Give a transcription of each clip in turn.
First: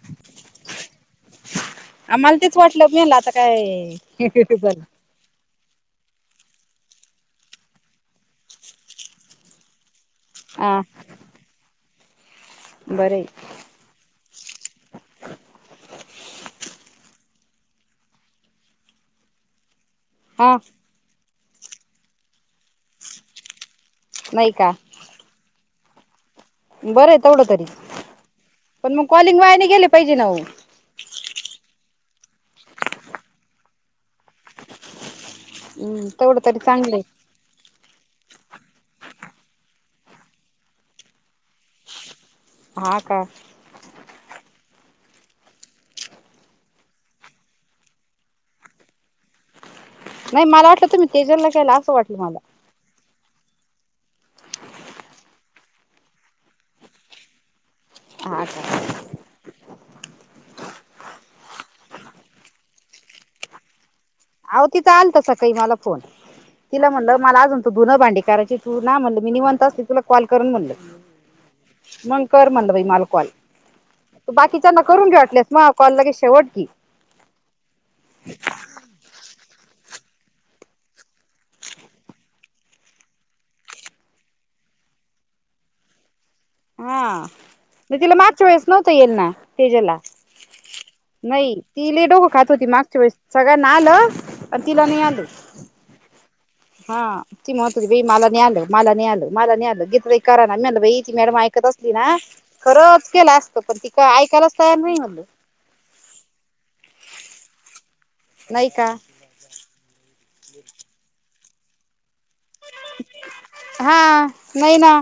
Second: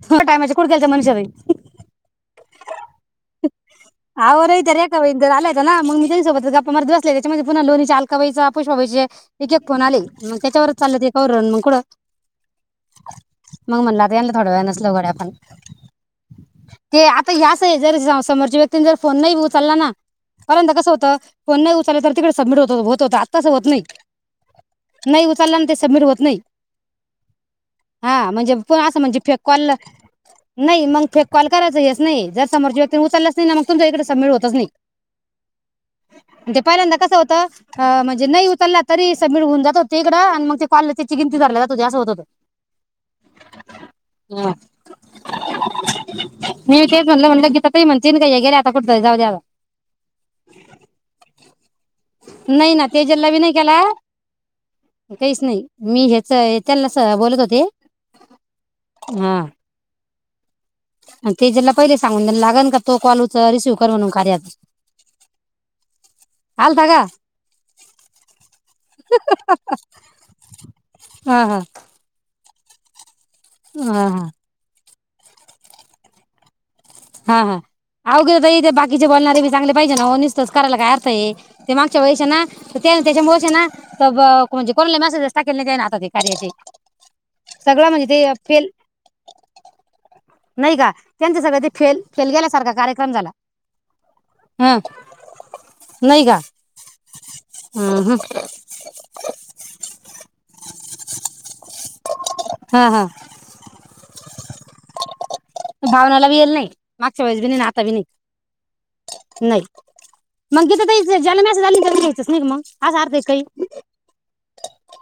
[unintelligible] मनीषा ताई अहो ताई त्या रेखा आम्हाला तेच वाटलं मेल आता काय वाहिनी जर आल्या चला मग मी त्यांच्या सोबतच गप्पा मारत बसलेले, त्याच्यामध्ये पुन्हा लोणीचा अलकाईचा, पुष्पा बाईचे एक एक फोन आले. मग त्याच्यावरच हा चाललं ते कौरण मग कुडं बरं आहे मग म्हणला ध्यान थोड्या वेळा नच लाऊ गड्या आपण. ते आता हे असं हे, जर स समोरची व्यक्तीन जर फोन नही उचलला ना हा पहिल्यांदा कसं होतं फोन नाही उचला तर तिकडं सबमीट होत होत आत तस होत नही, नाही नही उचलन ते सबमिट होत नाही बरंय तवढं तरी, हा म्हणजे पण असं मग म्हणजे कॉल कॉल ला, नही मग फेक कॉल करायच एक. नाही जर समोच्या व्यक्ती उचलच नाही, न मग तुमच्या इकडे सबमिट होतच नाही. हम्म तेवढं तरी म्हणजे चांगलं पहिल्यांदा कसं होतं अ म्हणज जे नाही उचला तरी सबमिट होऊन जात ते हिकडं आणि मग ते कॉलला त्याची गिंनती धरला जात असं होतं ते हा का मी तेच म्हणलं, म्हणल गीता ताई म्हणतील का ह्या गेल्या आता कुठंतरी जावद्यावा. नाही माला वाटलं, तुम्ही तेजल ला केला, असं वाटलं माला. आ काहीच नाही, मी हेच त्यानलाच अ बोलत होते. हा का हा अन तेजल ला पहिले सांगून देण लागन का तो कॉल उच रिसिव कर म्हणून. कार्याचा अह तिथं आलता सकाळी मला फोन आलता तिला का म्हणल मला अजून तु धुनं भांडी करायची तू ना म्हणल मी निवांत असते तुला कॉल करून म्हणल, हा हा मग कर म्हणल बाई माल कॉल हा हा त्या बाकीच्याना करून घे वाटलेस म कॉल लगे शेवट की हा हा आव गीयो ताई, ते बाकीचे बोलणारे बी चांगले पाहिजे ना ओ, नीसतच कराला काय अर्थ हे, ते मांगच्या वेळेस ना तर त्यानी त्याच्यामुळेच हे ना ब ब म्हणजे कोणाला मसेजेस टाकेल नाही. आता ते कार्याचे हा सगळं म म्हणजे तिला ते मागच्या वेळेस फेल नव्हत येईल ना सेजला नाही का त्यांचं नाही. सगळं ते ति फेल लई फेल डोक खात होती, गेल्यासारखा मागच्या कार्यक्रम वेळेस झाला सगळ्यांना आलं आण न ह तिला नही आलं नाही का हा ती म्हणत होती, बई हम्म माला नाही आल, माला नही आल, माला नाही आल, गीत लय करा ना मी म्हणलं बई ति मॅडम ऐकत च अ हा हा खरंच केल असत पण तिका ऐकायलाच तयार नाही म्हणलं. भावनाला बी येल नाही, मागच्या वेळेस बी नाही, ना आता बी नाही. नाही का नाही मंग तिथं काहीच नाही झाल्या मेसेज आली [unintelligible] असा अर्थ आहे काही हा नाही ना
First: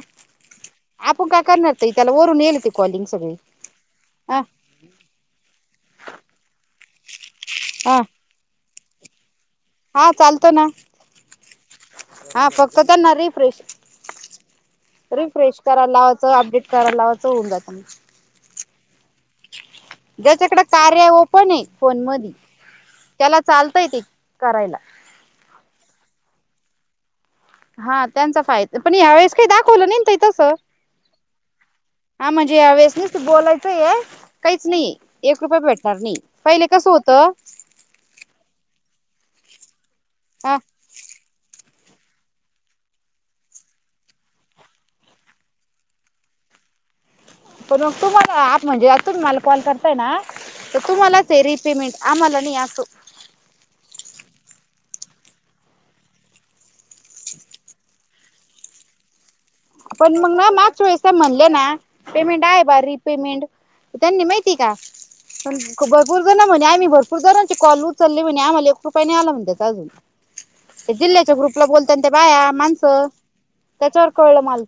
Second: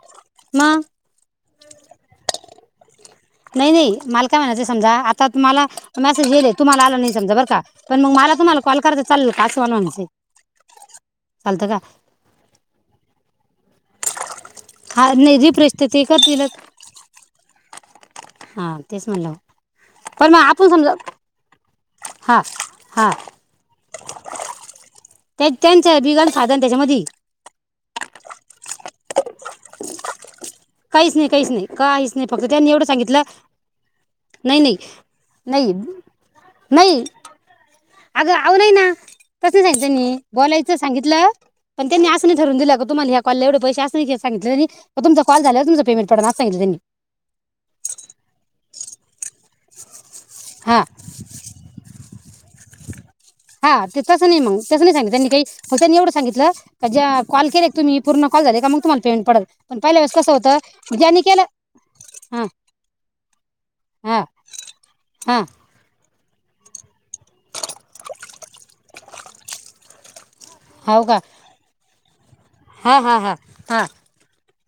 मग आपू का करणार ते त्याला वरून येईल की कॉलिंग्स नाई नाई मला काय म्हणायच समजा आता मला मेसेज येईल्ये तुम्हाला आला नाही समजा बर का हा पण मग मला तुम्हाला कॉल कर चाल हा चालतो ना चालतं का हा फक्त त्यांना रिफ्रेश हा नाही रिफ्रेश तर करायला ते लावायचं करतीलच अपडेट करायला लावायचं होऊन जाात मग हा तेच म्हणलं पण मग ज्याच्याकड आपण समजा कार्या ओपनये फोनमधी हा हा त्याला चालतय ते करायला [unintelligible] त्याच्यामधी हा त्यांचा फाय पण यावेळेस काय दाखवल नाय न ताई तसं काहीच नाही काहीच नाही काहीच नाही हा फक्त म्हणजे त्यांनी या एवढं वेळेस सांगितलं निसतं बोलायचं हे नाही काहीच नाही नाहिये एक रुपया भेटणार नाही पहिले कसं होत अग अवले ना [unintelligible] त्यांनी ह बोलायचं सांगितलं पण त्यांनी अस नाही ठरवून दिल का तुम्हाला या कॉलला एवढ पैेसे असं नाही सांगितल त तुमचा कॉल झाल्यावर तुमच पेमेंट पडणार असं सगितल त्यांनी पण मग तुम्हाला म्हणजे अजून तुम्ही मला कॉल करताय ना तर हा तुम्हालाच आहे रिपेमेंट आम्हाला नाही असतो. हा ते तस नाई मंग तस नाई सांगितल त्यांनी काही मग त्यांनी एवढ सांगितल की ज्या कॉल केलेत तुम्ही पूर्ण कॉल झाले का मंग तुम्हाला पेमेंट पडल. पण मग ना मागच्या वेळेस म्हणले ना पेमेंट हां आहे भारी रिपेमेंट हां त्यांनी माहितीय का हां [unintelligible] बघ भरपूर जण म्हणे आम्ही भरपूर जणांचे कॉल उचलले म्हणे आम्हाला एक रुपया नाही आला म्हनत्यात अजून ते हो का जिल्ह्याच्या ग्रुपला बोल बाया हां माणसं हां हां हां त्याच्यावर कळलं मला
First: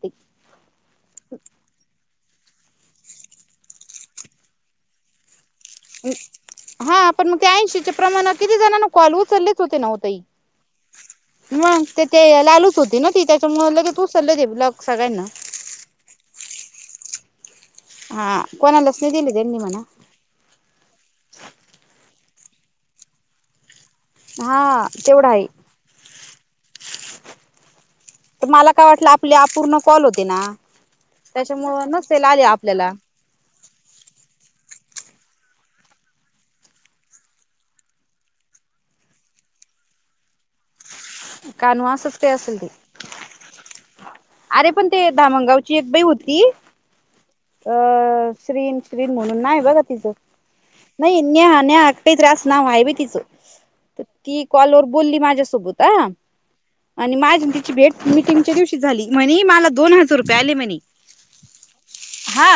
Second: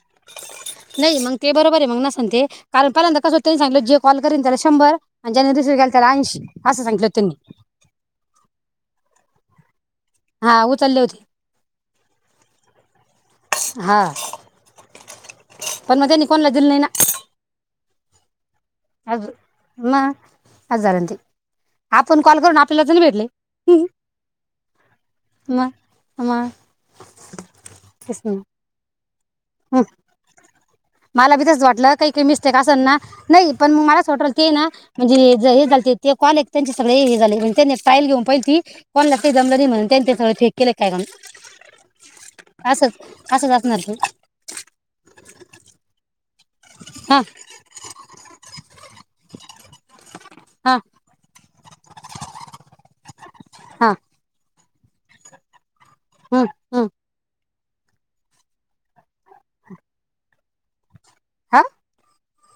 नाही मग ते बरोबर आहे मग ना. सांगते कालपर्यंत कसं होतं त्यांनी सांगितलं जो कॉल करीन त्याला शंभर आणि ज्याने रिसिव्ह केला त्याला ऐंशी असं सांगितलं हा होतं पण मग त्या त्यांनी ऐंशीच्या प्रमाणात किती जणांना कॉल उचललेत [inaudible] ताई हा उचलले होते मग ते ते लालूच होती ना ती त्यांच्यामुळ लगेच हा उचलले ते ब्लॉक सगळ्यांना पण मग त्यांनी कोणाला हा कोणालाच नाही अगं दिले त्यांनी म्हणा म हजार आणि ती पण कॉल करून आपल्याला जरी भेटले हा तेवढा हाये म त मला काय वाटलं आप पले अपूर्ण कॉल होते ना मला बी तसच त्याच्यामुळ वाटलं काही नसेल काही आले मिस्टेक असन आपल्याला. ना नाई पण मला असं वाटू राय की हाय ना म्हणजे जे हे झालते, ते कॉल एक त्यांचे सगळे हे झाले. त्यांनी एक ट्रायल घेऊन पाहिल की, कॉलला ते जमलं नाही म्हणून, त्यांचे सगळं चेक केले काय ग काय मग असच ते असेल ते असंच असणार ते अरे पण ते दामणगावची एक बाई होती हा त अ श्रीन श्रीन म्हणून नाई बघत तिच, हा नाई न्या न्या पीद्रास आसच नाव हाय वय तिच हा कॉलवर बोलली माझ्यासोबत आ हम्म हम्म भेट मिटिंगच्या दिवशी झाली म्हणी मला दोन हजार रुपये आले म्हणी हा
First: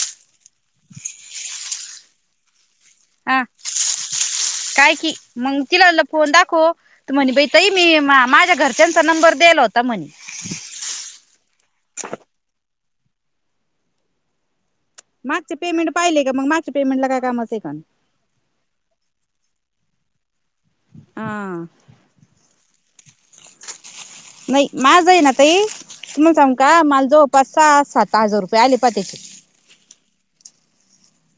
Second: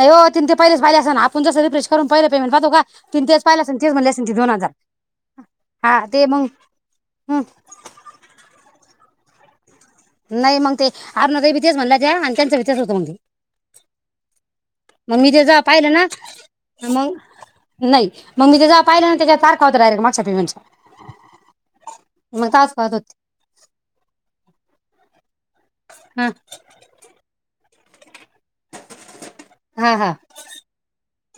नाई ओत तीन ते पाहिलच पाहिले आसन आपण जस रिफ्रेश करून पहिल पेमेंट पाहतो का? तिन हा तेच पाहिलं असेल तेच म्हणले असेल ते दोन हजार काय की मंग तिला हा म्हणलं ते फोन मग दाखव तर म्हणे हम्म बाई तई मी माझ्या घर ज्यांचा नंबर द्यायला होत नाही मग ते अरुणा ताई बी तेच म्हणला व्हत्या आणि त्यांचा बी तस [unintelligible] मग मी ते मागचे जवा पाहिलं पेमेंट ना, पाहिले का मग मागच्या पेमेंटला मग, काय कामाचं आहे का नाही, मग मी ते जवा पाहिलं ना त्याच्यावर तारख हवत डायरेक्ट मागच्या पेमेंट चा हा मग तास पाहत होत नाही माझ हायना तई हा तुम्हाला सांगू का माला जवळपास सहा सात सा हजार रुपये आले पा त्याचे हा हा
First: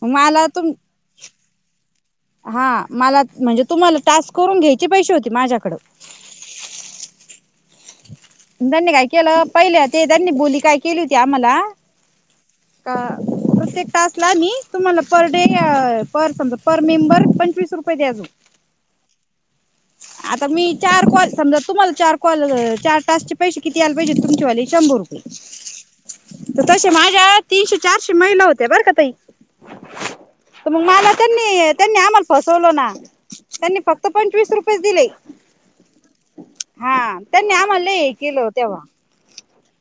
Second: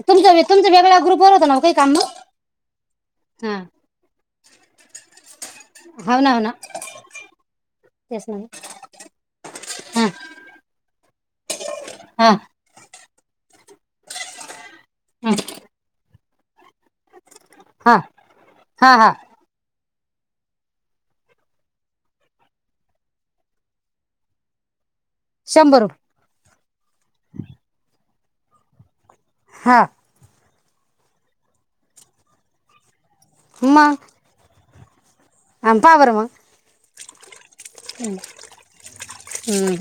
तुमचं मला तुम तुमचं वेगळ्या ग्रुपवर होतं ना हो काही काम मग हा मला म्हणजे हा तुम्हाला टास्क करून घ्यायचे पैसे होते माझ्याकडं. हो ना हो ना तेच ना त्यांनी काय केलं पहिल्या ते हा त्यांनी बोली काय केली होती आम्हाला हा का प्रत्येक तासला मी तुम्हाला पर हा डे अं पर समजा पर मेंबर पनं वीस रुपये हा दे अजून हा हा आता मी चार कॉल समजा तुम्हाला चार कॉल अं चार तासचे पैसे किती याला पाहिजे तुमचेवाले शंभर शंभर रुपये रुप तसे माझ्या तीनशे चारशे ती महिला होत्या बरं का ताई हा तर मग मला त्यांनी, त्यांनी आम्हाला फसवलं ना त्यांनी मग फक्त पंचवीस रुप पीस दिले. पहा बरं मग हा त्यांनी आम्हाला लय हे केलं ओ तेव्हा. हम्म,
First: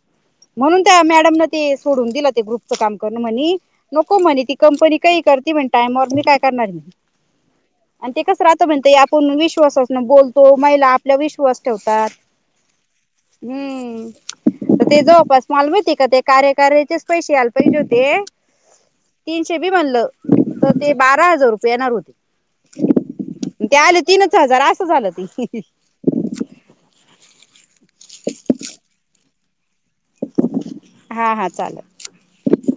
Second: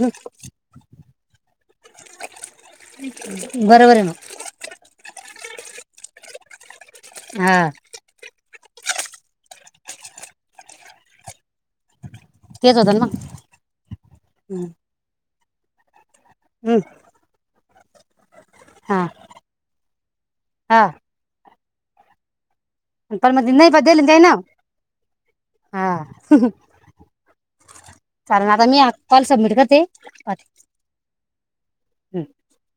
म्हणून त्या मॅडम न ते सोडून दिलं ते ग्रुपच काम करण म्हणि हम्म. बरोबर आहे नको मग म्हणी ती कंपनी काही कर किती मीटाईमावर तुम्ही काय करणार हा आन ते कसं राहत म्हणतय आप कोण विश्वासासन बोलतो महिला आपल्या विश्वास ठेवतात. तेच होतं ना मग हम्म ते जो फर्स्ट माल मिळती का ते हम्म. कार्यकाऱ्याचेच पैशे आल परीजोते हा तीनशे बी म्हनलं तर हा ते बारा हजार रुप पेनार होती. पण म नही [unintelligible] असं झालं ते हा चालेल कारण मी आता सबमिट ग ते हा हा हम्म. चालल.